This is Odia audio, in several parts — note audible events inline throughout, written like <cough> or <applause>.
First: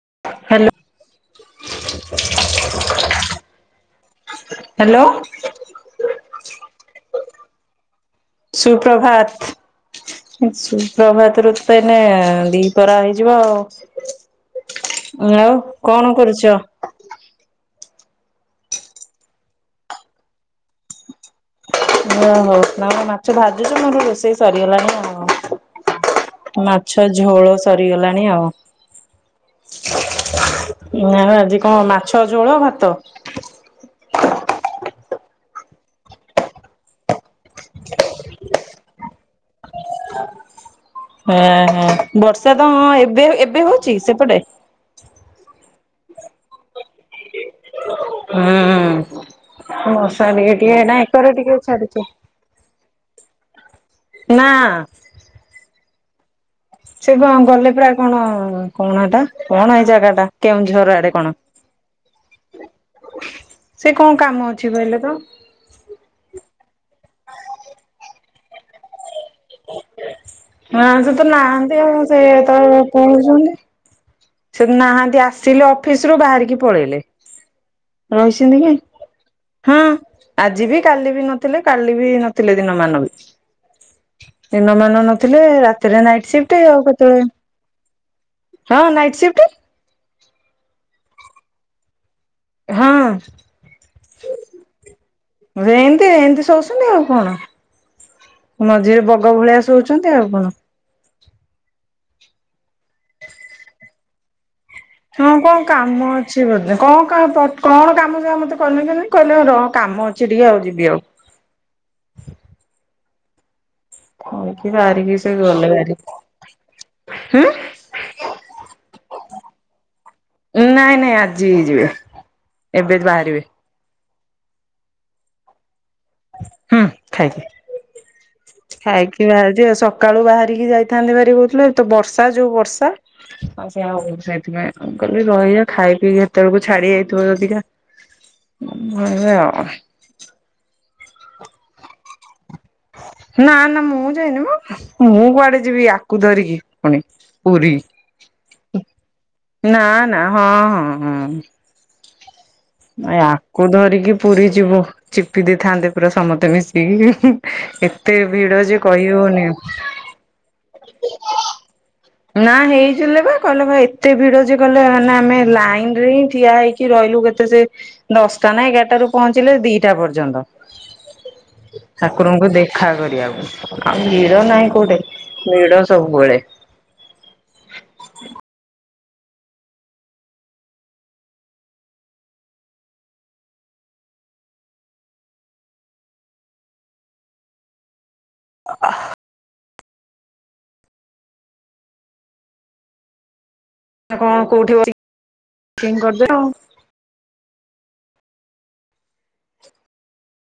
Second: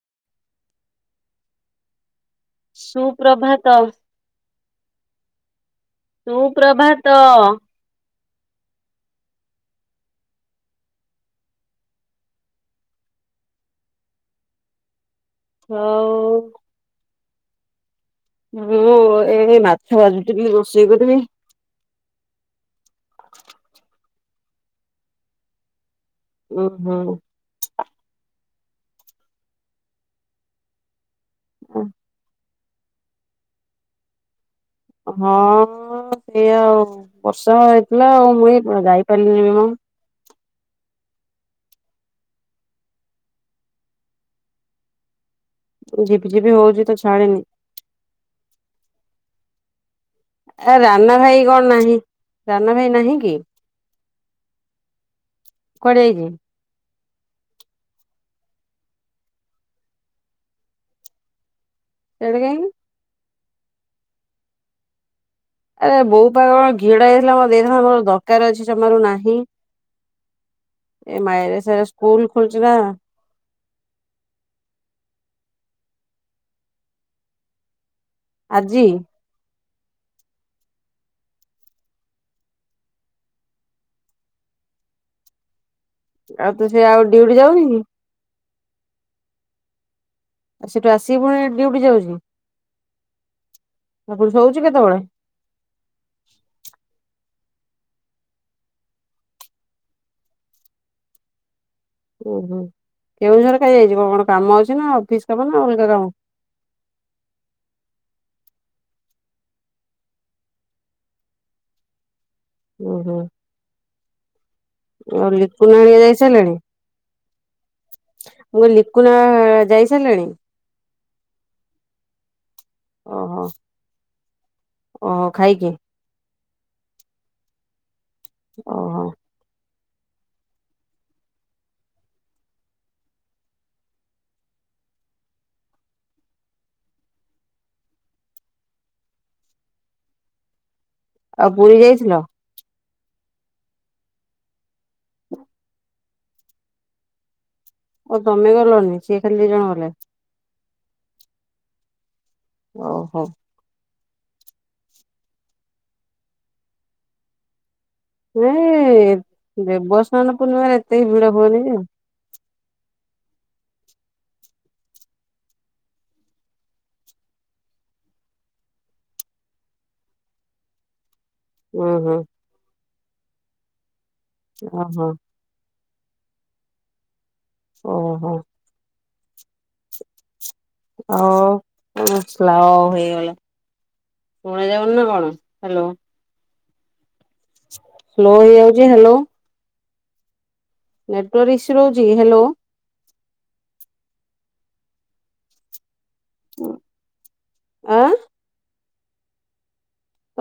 ହ୍ୟାଲୋ। ସୁପ୍ରଭାତ। ହ୍ୟାଲୋ। ତୁ ପ୍ରଭାତ। ସୁପ୍ରଭାତ। ସୁପ୍ରଭାତ ଋତୁ ଏନେ ଦି ପରା ହେଇଯିବ ଆଉ। ଆଉ କଣ ହଉ କରୁଛ? ଯୋଉ ଏ ମାଛ ଭାଜୁଛିଥିଲି ରୋଷେଇ କରିବି। ଓ ହଉ ନା ମାଛ ଭାଜୁଛୁ ମୋର ରୋଷେଇ ସରିଗଲାଣି ଆଉ ଉଁ । ମାଛ ହୁଁ ଝୋଳ ସରିଗଲାଣି ଆଉ ନା ଆଜି କଣ ମାଛ ଝୋଳ ଭାତ। ହଁ। ସେଇଆ ଆଉ ବର୍ଷା ହେଇଥିଲା ଆଉ ମୁଇ ଯାଇପାରିଲିନି ବି ମୁଁ। ହଁ ହଁ ବର୍ଷା ତ ହଁ ଏବେ ଏବେ ହଉଛି ସେପଟେ। ଜିିବି ଜିିବି ହଉଛି ତ ଛାଡେନି। ହୁଁ। ଟିକେ ଆ ଟିକେ ନା ରାନା ଏକରେ ଭାଇ ଟିକେ କଣ ନାହିଁ ଛାଡିଛି। ରାନା ଭାଇ ନାହିଁ କି? ନା। କୁଆଡେ ଯାଇଛି? ସେ କ ଗଲେ ପ୍ରାୟ କଣ କଣ ଏଟା କଣ ଏଇ ଜାଗା ଟା କେଉଁଝର ଆଡେ କଣ ସେଆଡେ଼ କାଇଁ ସେ କଣ କାମ ଅଛି କହିଲେ ତ? ଆରେ ବୋଉ ପାଖ କଣ ଘିଅଡ ହେଇଥିଲା ମ ଦେଇଥାନ୍ତା ମୋର ଦରକାର ଅଛି ଚମାରୁ ନାହିଁ। ହଁ ସେ ଏ ତ ମାଏରା ନାହାନ୍ତି ସାଏରା ଆଉ ସେ ସ୍କୁଲ ତ ଖୋଲିଛି ନା ପଳଉଛନ୍ତି। ସେ ନାହାନ୍ତି ଆସିଲେ ଅଫିସରୁୁ ବାହାରିକି ପଳେଇଲେ। ରହିଛନ୍ତି କାଇଁ? ଆଜି ହଁ ଆଜି ବି କାଲି ବି ନଥିଲେ କାଲି ବି ନଥିଲେ ଦିନ ମ ବି। ଦିନମାନ ନଥିଲେ ରାତିରେ ନାଇଟ ସିଫ୍ଟ ତୁ ହେଇ ସେ ଆଉ କେତେବେଳେ ଡ୍ୟୁଟି ଯାଉନି କି? ହଁ ନାଇଟ୍ ସିଫ୍ଟ। ଆଉ ସେଠୁ ଆସି ପୁଣି ଡଉଟି ଯାଉଛି ଆଉ ତୁ ଶୋଉଚୁ। ରହନ୍ତି ରହନ୍ତି ସଚନ୍ତିି ଆଉ କଣ? ମଝିରେ ବଗ ଭଳିଆ ଶୋଉଛନ୍ତି ଆଉ କଣ। ଓହୋ କେଉଁଝର ଖା ଯାଇଛି କଣ କଣ କାମ ଅଛି। ନା ଅଫିସ ହଁ ନା କଣ ଅଲଗା କାମ ଅଛି ବୋଧେ କଣ କ କଣ କାମ ଅ ଆମ। କନୁ କି କହିଲେ ର କାମ ଅଛି ଟିକେ ଆଉ ଯିବି ଆଉ ଉଁ ହୁଁ। ଏଇଠୁ ବାହାରିକି ଆଉ ସେଇ ଗଲେ ଲିକୁନା ଭାରି ହେରିକା ଯାଇ ସାରିଲେଣି? ହୁଁ ମୁଁ କହିଲି ଲିକୁନା ଯାଇ ସାରିଲେଣି? ନାଇଁ ନାଇଁ ଆଜି ହେଇଯିବେ। ଏବେ ବାହାରିବେ। ଓ ଖାଇକି ହୁଁ ଖାଇକି ଓହୋ ଖାଇକି ବାହାରିଯିବା ସ ସକାଳୁ ବାହାରିକି ଯାଇଥାନ୍ତି ଭାରି କହୁଥିଲେ ତ ବର୍ଷା ଯୋଉ ବର୍ଷା। ଆଉ ସେଆ ହଉ ସେଇଥିପାଇଁ କହିଲି ରହିବା ଖାଇ ପିଇକି କେତେବେଳକୁ ଛାଡି ଯାଇଥିବ ଯଦିକା ଏଇଆ ଆଉ ଆଉ ପୁରୀ ଯାଇଥିଲ? ନା ନା ମୁଁ ଯାଇନି ମୁ ମୁଁ କୁଆଡେ ଯିବି ଆକୁ ଧରିକି ପୁଣି ପୁରୀ ଓ ତମେ ଗଲନି ସିଏ ଖାଲି ଦି ଜଣ ନା ଗଲେ ନା ହଁ ହଁ ହଁ। ଓହୋ ଆକୁ ଧରିକି ପୁରୀ ଯିବ ଚିପି ଦେଇଥାନ୍ତେ ପୁରା ସମସ୍ତେ ମିଶିକି ଏତେ ଭିଡ ଯେ ଏଇ କହିହେଉନାହିଁ ଦେବସ୍ନାନ ପୂର୍ଣ୍ଣିମାରେ ଏତେ ଭିଡ ହୁଏନି ଯେ ନା ହେଇଥିଲେ ବା କହିଲ ବା ଏତେ ଭିଡ ଯେ କହିଲ ମାନେ ଆମେ ଲାଇନ ରେ ହିଁ ଠିଆ ହେଇଛି ରହିଲୁ କେତେ ସେ ଦଶଟା ନା ଏଗାରଟା ରାରୁ ପହଞ୍ଚିଲେ ଦିଟା ପର୍ଯ୍ୟନ୍ତ ଉଁ ହୁଁ ଠାକୁରଙ୍କୁ ଦେଖା କରିବାକୁ ଆଉ ଭିଡ ନାହିଁ କୋଉଠି ଓହୋ ଭିଡ ସବୁବେଳେ ଓ ହୋ। ସ୍ଲୋ ହେଇଗଲା ଶୁଣା ଯାଉନି ନା କଣ ହେଲୋ? ସ୍ଲୋ ହେଇଯାଉଛି ହ୍ୟାଲୋ? ନେଟୱର୍କ ଈସୁ ରହୁଛି ହାଲୋ? କଣ କୋଉଠି କରିଦେବ ଆଉ। ଆ!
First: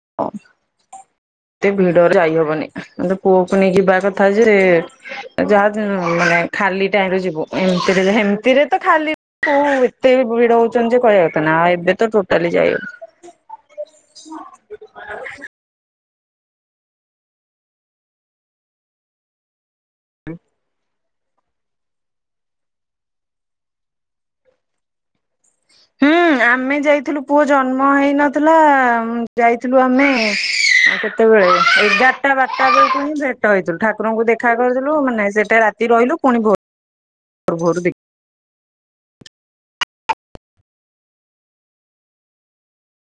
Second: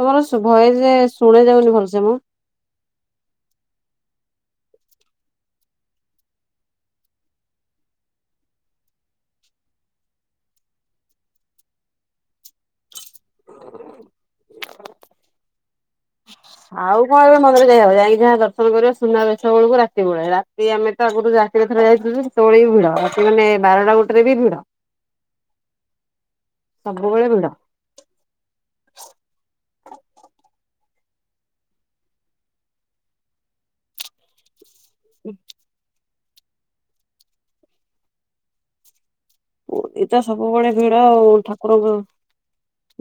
ତମର ଭୟସ ଶୁଭାଯାଉନାହିଁ ଭଲସେ? ଆ ପୁଅକୁ ନେଇ ଯିବା କଥା ଯେ ଯାହା ମାନେ ଖାଲି ଟାଇମ ରେ ଯିବ ସେମତିରେ ତ ଖାଲିଉ ଏତେ ଭିଡ ହଉଛନ୍ତି ଯେ କହିବା କଥା ନାଇଁ ଏବେ ତ ଟୋଟାଲଲି ଯାଇହେବନି <inaudible> ଆଉ କଣ ଏବେ ମନ୍ଦିର ଯାଇ ହବ ଯାଇକି ଯାହା ଦର୍ଶନ କରିବ ସୁନାବେଶ ବେଳକୁ ରାତି ବେଳେ ରାତି ଆମେ ଆଗରୁ ରାତିରେଥର ଯାଇଥିଲ ସେୁବେଳେ ବି ଭିଡ ଅ ମାନେ ବାରଟା ଗୋଟେରେ ବି ଭିଡ ହୁଁ ଆମେ ଯାଇଥିଲୁ ସବୁବେଳେ ପୁଅ ଭିଡ। ଜନ୍ମ ହେଇନଥିଲା ଯାଇ ଥିଲ ଆମେ କେତେବେଳେ ଏଗାରଟା ବାରଟା ବେଳକୁ ହିଁ ଭେଟ ହେଇଥିଲୁ ଠାକୁରଙ୍କୁ ଦେଖା କରିଥିଲୁ ମାନେ ସେଟା ରାତି ରହିଲୁ ପୁଣି ଭୋରୁ ଏଇଟ ସବୁବେଳେ ଭିଡ ଆଉ ଠାକୁରଙ୍କ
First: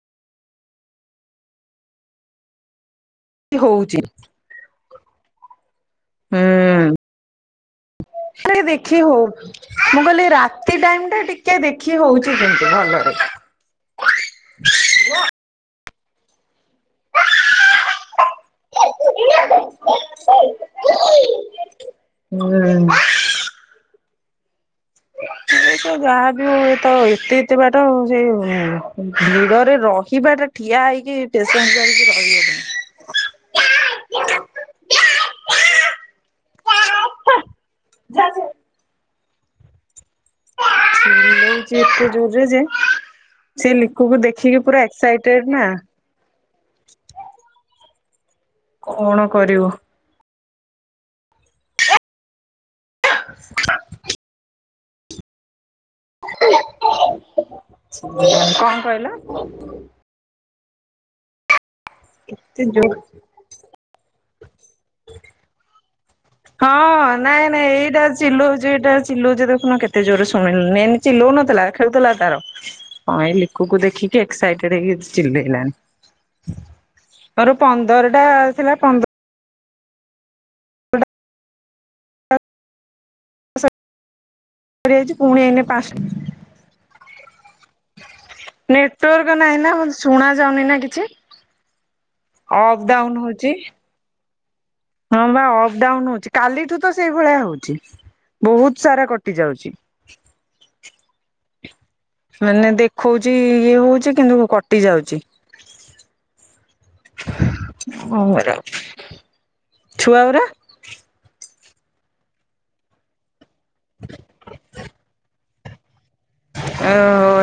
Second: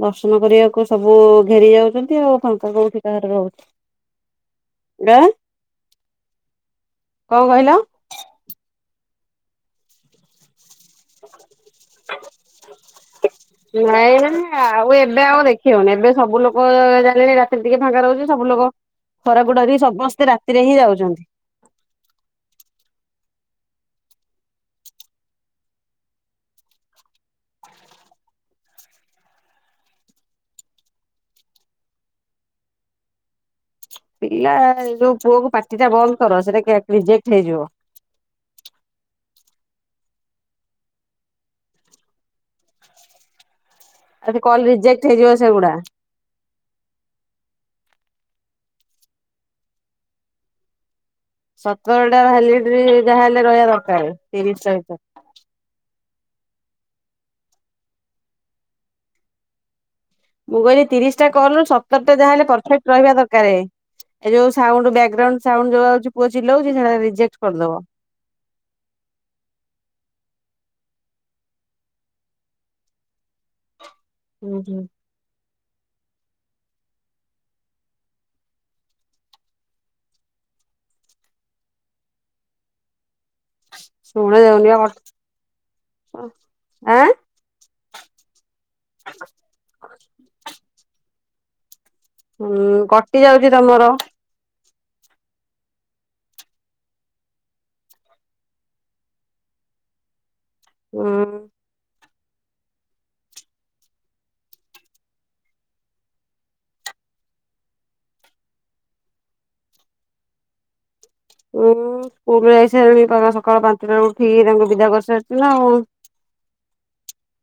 ଦର୍ଶନ କରିବାକୁ ସବୁ ଘେରି ଯାଉଛନ୍ତି ଆଉ ଫାଙ୍କା କେଉଁଠି କର ର ଦେଖି ହଉଛି ଆ ହୁଁ ସେ ଦେଖି ହଉ ମୁଁକହିଲି ସେଇ ଟାଇମଟିକେ ଦେଖି ହଉଛି ଭଲରେ ନାଇଁ ନାଇ ଆଉ ଏବେ ଆଉ ଦେଖି ହଉନି ଏବେ ଖାଲି ରାତିରେ ଟିକେ ଫାଙ୍କା ରହୁଛି ସବୁ ଲୋକ ହୁଁ। ଖରା କୁ ଡରି ସମସ୍ତେ ରାତିରେ ହିଁ ଯାଉଛନ୍ତି। ହୁଁ। <inaudible> ତ ଯାହା ହେଉ ଏତେ ଏତେ ବାଟ ସେଇ ଭିଡରେ ରହିବାଟାକ ଠିଆ ହେଇକି ପେସେନସ ଧରିକି ରହି ହେବ ନାହିଁ। ପିଲା ଯୋଉ ପୁଅ କ ପାଟି ଟା ବନ୍ଦ କର ସେଟା ରିଜେକ୍ଟ ହେଇଯିବ। ଆସେ ଚିଲାଉଚି ଏତେ ଜୋର ଯେ ସେ ଲକୁକୁ ଆରେ ଦେଖିକି କଲ୍ ପୁରା ରିଜେକ୍ଟ ହେଇଯିବ ଏକ୍ସାଇଟେଡ ନା ସେଗୁଡା। କଣ କରିବୁ? ସତରଟା ଭେଲିଡିଟି ଯାହାହେଲେ ରହିବା ଦରକାର ତିରିଶହ ଭିତରେ କଣ କହିଲ? ମୁଁ କହିଲି ତିରିଶ ଟା କଲୁ ସତରଟା ଯାହାହଲେ ଏତେ ପରଫେକ୍ଟ ଜୋର ରହିବା ଦରକାର ଏ ଯୋଉ ବ୍ରେଗ ରାଉଣ୍ଡ ସାଉଣ୍ଡ ଯାହା ଅସୁଛି ହଁ ରେଜେକଟ ନାଇଁ କରି ନାଇଁ ଦେବ ଏଇଟା ଚିଲଉଛି ଏଇଟା ଚିଲଉଛି କେତେ ଜୋରରେ ଶୁଣିଲୁ ଏ ଲୋ ନଥିଲା ଖେଉଥିଲା ତାର କଣ ଏ ଲିଖକୁ ଦେଖିକି ହୁଁ ଏକସାଇଟେଡ଼ ହୁଁ ହେଇ ଚିଲେଇ ଲାଣି ମୋର ପନ୍ଦର ଟା ଥିଲା ପନ୍ଦର ଶୁଣା ଯାଇଛି ପୁଣି ଏଇନେ ପାଞ୍ଚ ଯାଉନାହିଁ ନେଟୱାର୍କ ନାହିଁ ନା ଶୁଣା ଯାଉନି ନା କିଛି। ଅଫ୍ ହୁଁ ଡାଉନ୍ କଟି ଯାଉଛି ହଉଛି। ତମର ହଁ ବା ଅପ୍ ଡାଉନ୍ ହଉଛି। କାଲିଠୁ ତ ସେଇଭଳିଆ ହଉଛି। ବହୁତ ସାରା କଟି ଯାଉଛି। ଉଁ। ମାନେ ଦେଖଉଛି ଇଏ ହଉଛି କିନ୍ତୁ କଟି ଯାଉଛି। <unintelligible> ଛୁଆ ଉରା। ଉୁଁ ସ୍କୁଲ ଯାଇସାରିଲେଣି ତମ ସକାଳ ପାଞ୍ଚଟାରୁ ଉଠିକି ତାଙ୍କୁ ବିଦା କରିସାରିଛି ନା ଆଉ। ଓ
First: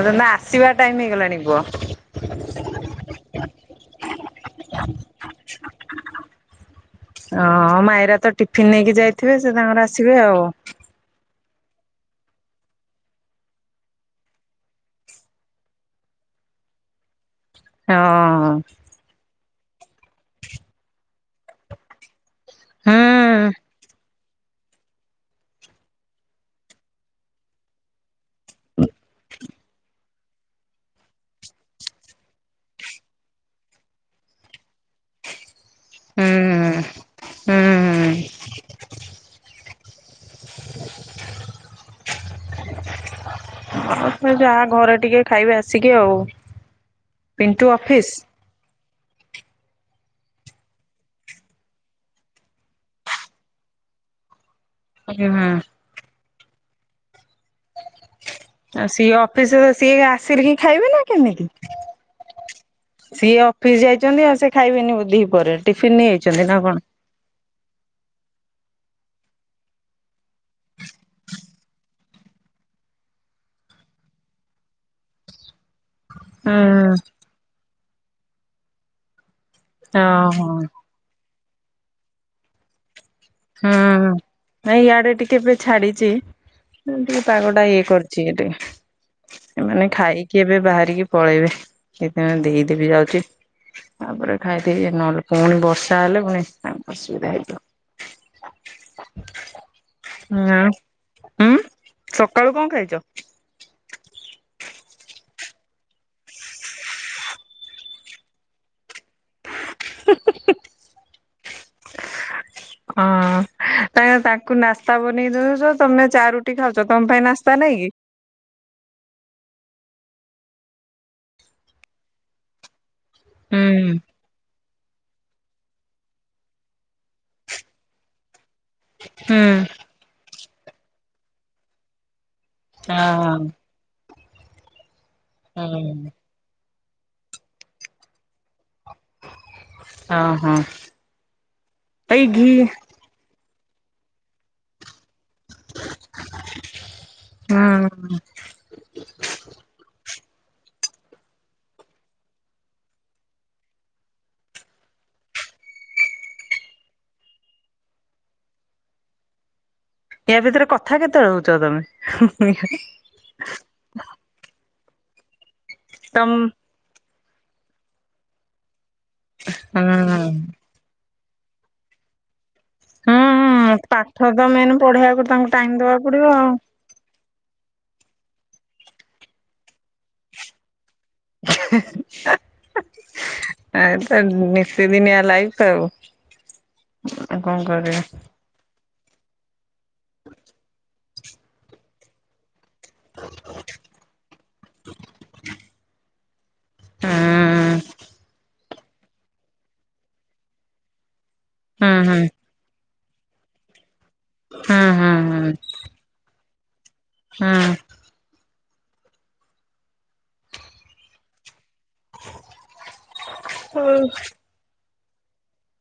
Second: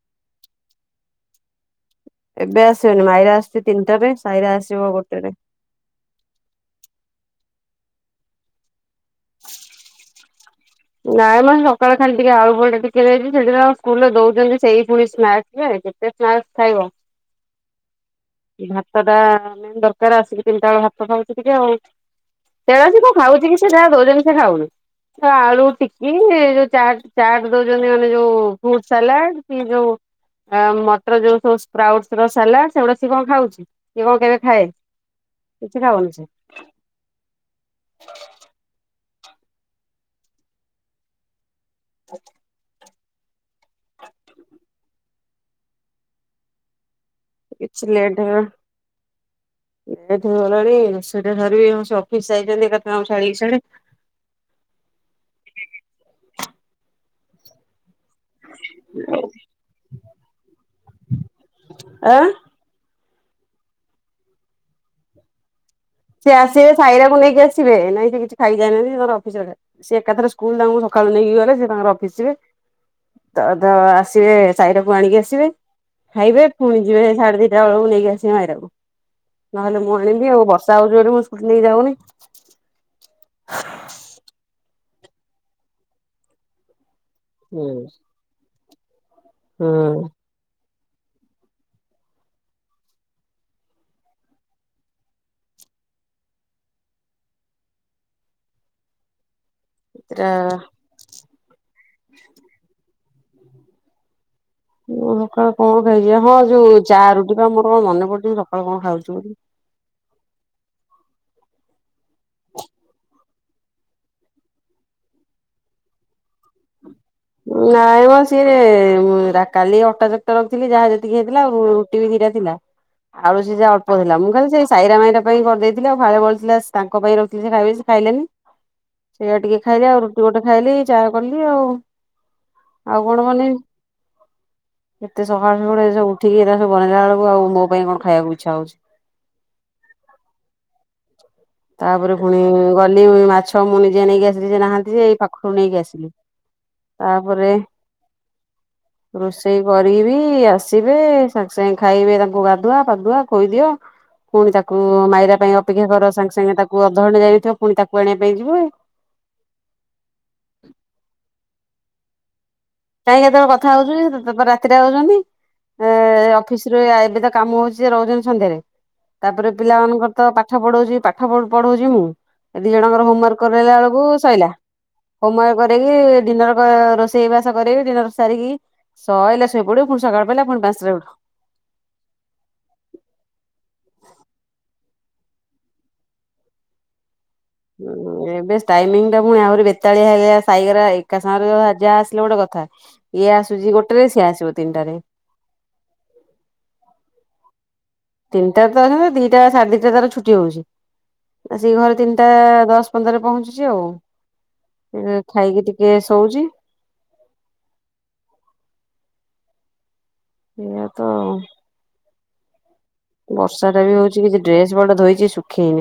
ନନା ଆସିବା ଟାଇମ୍ ହେଇଗଲାଣି ପୁହ। ଏବେ ଆସିବେନି ମାଇରା ଆସୁଛି ତିନିଟାରେ। ସାଇରା ଆସିବ ଗୋଟେରେ। ହ ମାଇରା ତ ଟିଫିିନ୍ ନେଇକି ଯାଇଥିବେ ସେ ତାଙ୍କର ଆସିବେ ଆଉ। ନାଇଁ ମ ସକାଳେ ଖାଲି ଟିକେ ଆଳୁ ପରଟା ଟିକେ ଦେଇଛି। ସେଠିିବା ସ୍କୁଲରେ ଦଉଛନ୍ତି ସେଇ ପୁଣି ସ୍ନାକ୍ସ ରେ। କେତେ ସ୍ନାସ୍‌ ଖାଇବ। <inaudible> ହଁ ଭାତ ଟା ମେନ୍‌ ଦରକାର। ଆସିକି ତିନିଟା ବେଳ ଭାତ ଖାଉଚି ଟିକେ ଆଉ। ହୁଁ ତେରାସ କ ଖାଉଛି ସେ ଯାହା ଦଉଛନ୍ତି ସେ ଖାଉନି। ଆଳୁ ଶି ଯୋଉ ଚାଟ ଚାଟ୍ ଦଉଛନ୍ତି ମାନେ ଯୋଉ ଫୁଟ ସାଲାଡ କି ଯୋଉ ଆ ମଟର ଯୋଉ ସବୁ ସ୍କ୍ରାଉଟ ସାଲାଡ ସେଗୁଡା ସିଏ କଣ ଖାଉଛି। ସିଏ କଣ କେବେ ଖାଏ। <inaudible> କିଛି ଖାଉନି ସେ। ହୁଁ ହୁଁ। <inaudible> <inaudible> ଯାହା ଘରେ ଟିକେ ଖାଇବେ ଆସିକି ଆଉ। ପିଣ୍ଟୁ କିଛି ଅଫିସ ଲେଟ୍ ହେବା। ଏଠୁ ଗଲେଣି ରୋଷେଇଟା ସାରିବ୍ ସେ ଅଫିସ୍ ଯାଇଛନ୍ତି ଏକାଥରେ ତାଙ୍କୁ ଛଡିକି ସିଆଡେ। ହୁଁ ହୁଁ। ଆଉ ସିଏ ଅଫିସରୁ ସିଏ ଆସିଲେ ହିଁ ଖାଇବେ ନା କେମିତି। ଆଁ। ସିଏ ଅଫିସ ଯାଇଛନ୍ତି ଆଉ ସେ ଖାଇବେନି ଦିହି ପହରେ। ସିଏ ଆସିବେ ସାଇରାକୁ ନେଇକି ଆସିବେ। ନାଇଁ ତ କିଛି ଖାଇ ଯାଇନାହାନ୍ତି ତାଙ୍କର ଅଫିସ ରେ ସିଏ ଏକାଥରେ ସ୍କୁଲ ତାଙ୍କୁ ସକାଳୁ ନେଇକି ଗଲେ ତାଙ୍କର ଅଫିସ ଯିବେ। ତ ତ ଆସିବେ ସାଇରାକୁ ଆଣିକି ଆସିବେ। ଖାଇବେ ପୁଣି ହୁଁ ଯିବେ ସାଢେ ଦିଟା ବେଳକୁ ନେଇକି ଆସିବେ ମାଇରାକୁ। ନହେଲେ ମୁଁ ଆଣିବି ଆଉ। ଓହୋ ବସ୍ ମୁଁ ସ୍କୁଟି ନେଇକି ଯାଉନି। ହୁଁ ନାଇଁ ଇଆଡେ ଟିକେ ଏବେ ଛାଡିଛି। ଟିକେ ପାଗଟା ଇଏ କରିଛି। ଏବେ ମାନେ ଖାଇକି ଏବେ ବାହାର୍ଭି କି ପଳେଇବେ ସେଇଥି ପାଇଁ ଦେଇଦେବି ଯାଉଛି। ତାପରେ ଖାଇଦେଇ ନହେଲେ ପୁଣି ବର୍ଷା ହେଲେ ପୁଣି ଅସୁବିଧା ହେଇଯିବ। ରା ହୁଁ ଉଁ ସକାଳୁ କଣ ଖାଇଛ? ମୁଁ ସକାଳୁ କଣ ଖାଇଛି ହଁ ଯୋଉ ଚା ରୁଟି ପା ମୋର କଣ ମନେ ପଡୁଛି। ମୁଁ ସକାଳୁ କଣ ଖାଉଛି ବୋଲି। <inaudible> ହଁ କାଇଁ ନା ତାଙ୍କୁ ନାସ୍ତା ବନେଇ ଦଉଛ ତମେ ଚା ରୁଟି ଖାଉଛ। ତମ ପାଇଁ ନାସ୍ତା କି? ନାଇଁ ମ ସିଏ ଉ କାଲି ଅଟା ଚାରିଟା ରଖିଥିଲି ଯାହା ଯେତିକି ହେଇଥିଲା ଆଉ ରୁଟି ବି ଦିଟା ଥିଲା। ଆଳୁ ସିଜା ହୁଁ ଅଳ୍ପ ଥିଲା। ମୁଁ ଖାଲି ସେ ସାଇରା ମାଇରା ପାଇଁ କରିଦେଇଥିଳି। ଆଉ ଫାଳେ ବଳିଥିଲା ତାଙ୍କ ପାଇଁ ରଖିଥିଲି ସେ ଖାଇବେ ସେ ଖାଇଲେନି। ସେଇଆ ଟିକେ ଖାଇଲି। ଆଉ ରୁଟି ଗୋଟେ ଖାଇଲି ଚା କଲି ଆଉ। ଆଉ କଣ ହଁ ବନେଇବି। ଏତେ ସକାଳୁ ସକାଳୁ ଏ ହୁଁ ସବୁ ଉଠିକି ଏଉରା ସବୁ ବନେଇଲା ବେଳକୁ ଆଉ ମୋ ପାଇଁ କଣ ଖାଇବାକୁ ଇଚ୍ଛା ହଉଛି। ହିଁ ହଁ। ତାପରେ ଏଇ ପୁଣି ଘି ଗଲି ମାଛ ମୁଁ ନିଜେ ନେଇକି ଆସିଲି ସେ ନାହାନ୍ତି ସେ। ଖୁଣେଇକି ଆସିଲି ତାପରେ ହୁଁ ରୋଷେଇ କରିବି ଏଇ ଆସିବେ ସାଙ୍ଗେ ସାଙ୍ଗେ ଖାଇବେ ତାଙ୍କୁ ଗାଧୁଆ ପାଧୁଆ ଖୋଇଦିଅ। ପୁଣି ତାକୁ ମାଇରା ପାଇଁ ଅପେକ୍ଷା କର ସାଙ୍ଗେ ସାଙ୍ଗେ ତାକୁ ଅଧଘଣ୍ଟା ଯାଇନଥିବ ପୁଣି ତାକୁ ଆଣିବା ପାଇଁ ଯିବୁ। ୟା ଭିତରେ କଥା କେତେବେଳେ ହୋଉଚ ତମେ ହୁଁ। କାଇଁ କେତେବେଳେ କଥା ହଉଥିଲି ତାପରେ ରାତିରେ ଆଉଚନ୍ତି ଏ ତମ ଅଫିସରେ କାମ ହଉଚି ସିଏ ରହୁଚନ୍ତି ସନ୍ଧ୍ୟାରେ ତାପରେ ହୁଁ ପିଲାମାନଙ୍କର ତ ପାଠ ପଢଉଛି ପାଠ ପ ପଢଉଚି ମୁଁ। ଦି ଜଣଙ୍କର ହୋମୱାର୍କ କରାଇଲା ହୁଁ ଏଳକୁ ଉ ପାଠ ସଇଲା ତ ମେନ୍ ପଢେଇବାକୁ ତାଙ୍କୁ ହୋମୱାର୍କ ଟାଇମ ଦବାକୁ କରେଇକି ପଡିବ ଡିନର ଆଉ। କ ରୋଷେଇ ବାସ କରେଇବି ଡିିନର ସାରିକି ସଇଲା ଶୋଇପଡିବୁ। ସକାଳେ ପାହିଲା ଫୁଣି ପାଞ୍ଚଟା ରେ ଉଠ। ଏତ ନିତିଦିନିଆ ଲାଇଫ ଆଉ। ଆଉ କଣ କରିବା। ଉଁ ଉଁ ଏବେ ଟାଇମିଙ୍ଗ ଏ ପୁଣି ଆହୁରି ବେତାଳିଆ ହେଇଲା ସାଇଗରା ଏକା ସାଙ୍ଗରେ ଯାହା ଆସିଲେ ଗୋଟେ କଥା। ଇଏ ଆସୁଛି ଗୋଟେ ରେ ସିଏ ଆସିବ ତିନିଟାରେ। ହୁଁ। ଦିଟା ତ ନୁହେଁ ଦିଟା ସାଢେ ଦିଟାରେ ତାର ଛୁଟି ହଉଛି ଆସିକି ହୁଁ ଘରେ ହୁଁ ତିନଟା ଦଶ ପନ୍ଦରେ ପହଞ୍ଚୁଚି ଆଉ ହୁଁ ହୁଁ ଏ ଖାଇକି ଟିକେ ଶଉଚି। ହଁ। ଏଇଆ ତ ଆଉ। ବର୍ଷାଟା ହୁଁ ବି ହଉଚି କିଛି ଡ୍ରେସ ପଟା ଧୋଇଛି ଶୁଖେଇ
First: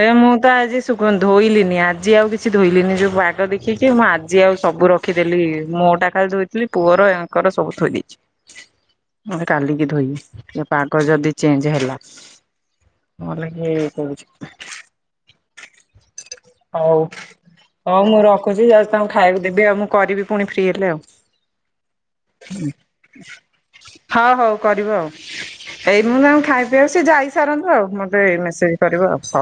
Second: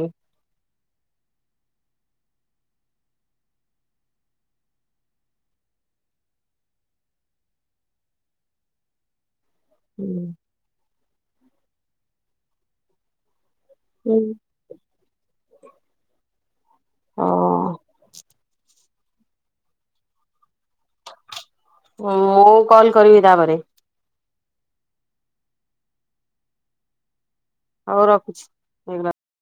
ଏଆ ମୁଁ ତ ଆଜି ଶୁଗ ଧୋଇଲିନି ଆଜି ଆଉ କିଛି ଧୋଇଲିନି। ଯଉ ପାଗ ଦେଖିକି ମୁଁ ଆଜି ଆଉ ସବୁ ରଖିଦଥିଲି ମୁଁଟା ଖାଲି ଧୋଇଥିଲି ପୁଅର ଏଙ୍କର ସବୁ ଥୋଇଦେଇଥିଲି। ପୁଣି କାଲିକି ଧୋଇବି ଏ ପାଗ ଯଦି ଚେଞ୍ଜ ହେଲା ନଲେ ଏ ହୁଁ। କରୁଛି। ହଉ ହଉ ମୁଁ ଖୁଛି ଯାଉ ତାଙ୍କୁ ଖାଇବାକୁ ଦେବି ଆଉ ମୁଁ କରିବି ପୁଣି ଫ୍ରି ହେଲେ ଆଉ। ମୁଁ କଲ୍ କରିବି ତାପରେ ହଁ। କରିବ ଆଉ ଏଇ ମୁଁ ମା ଆଙ୍କୁ ଖାଇ ପିଇକୁ ସି ଯାଇସାରନ୍ତୁ ଆଉ ହଉ ମତେ ରଖୁଛି। ମେସେଜ କରିବ ଆଉ ହଉ।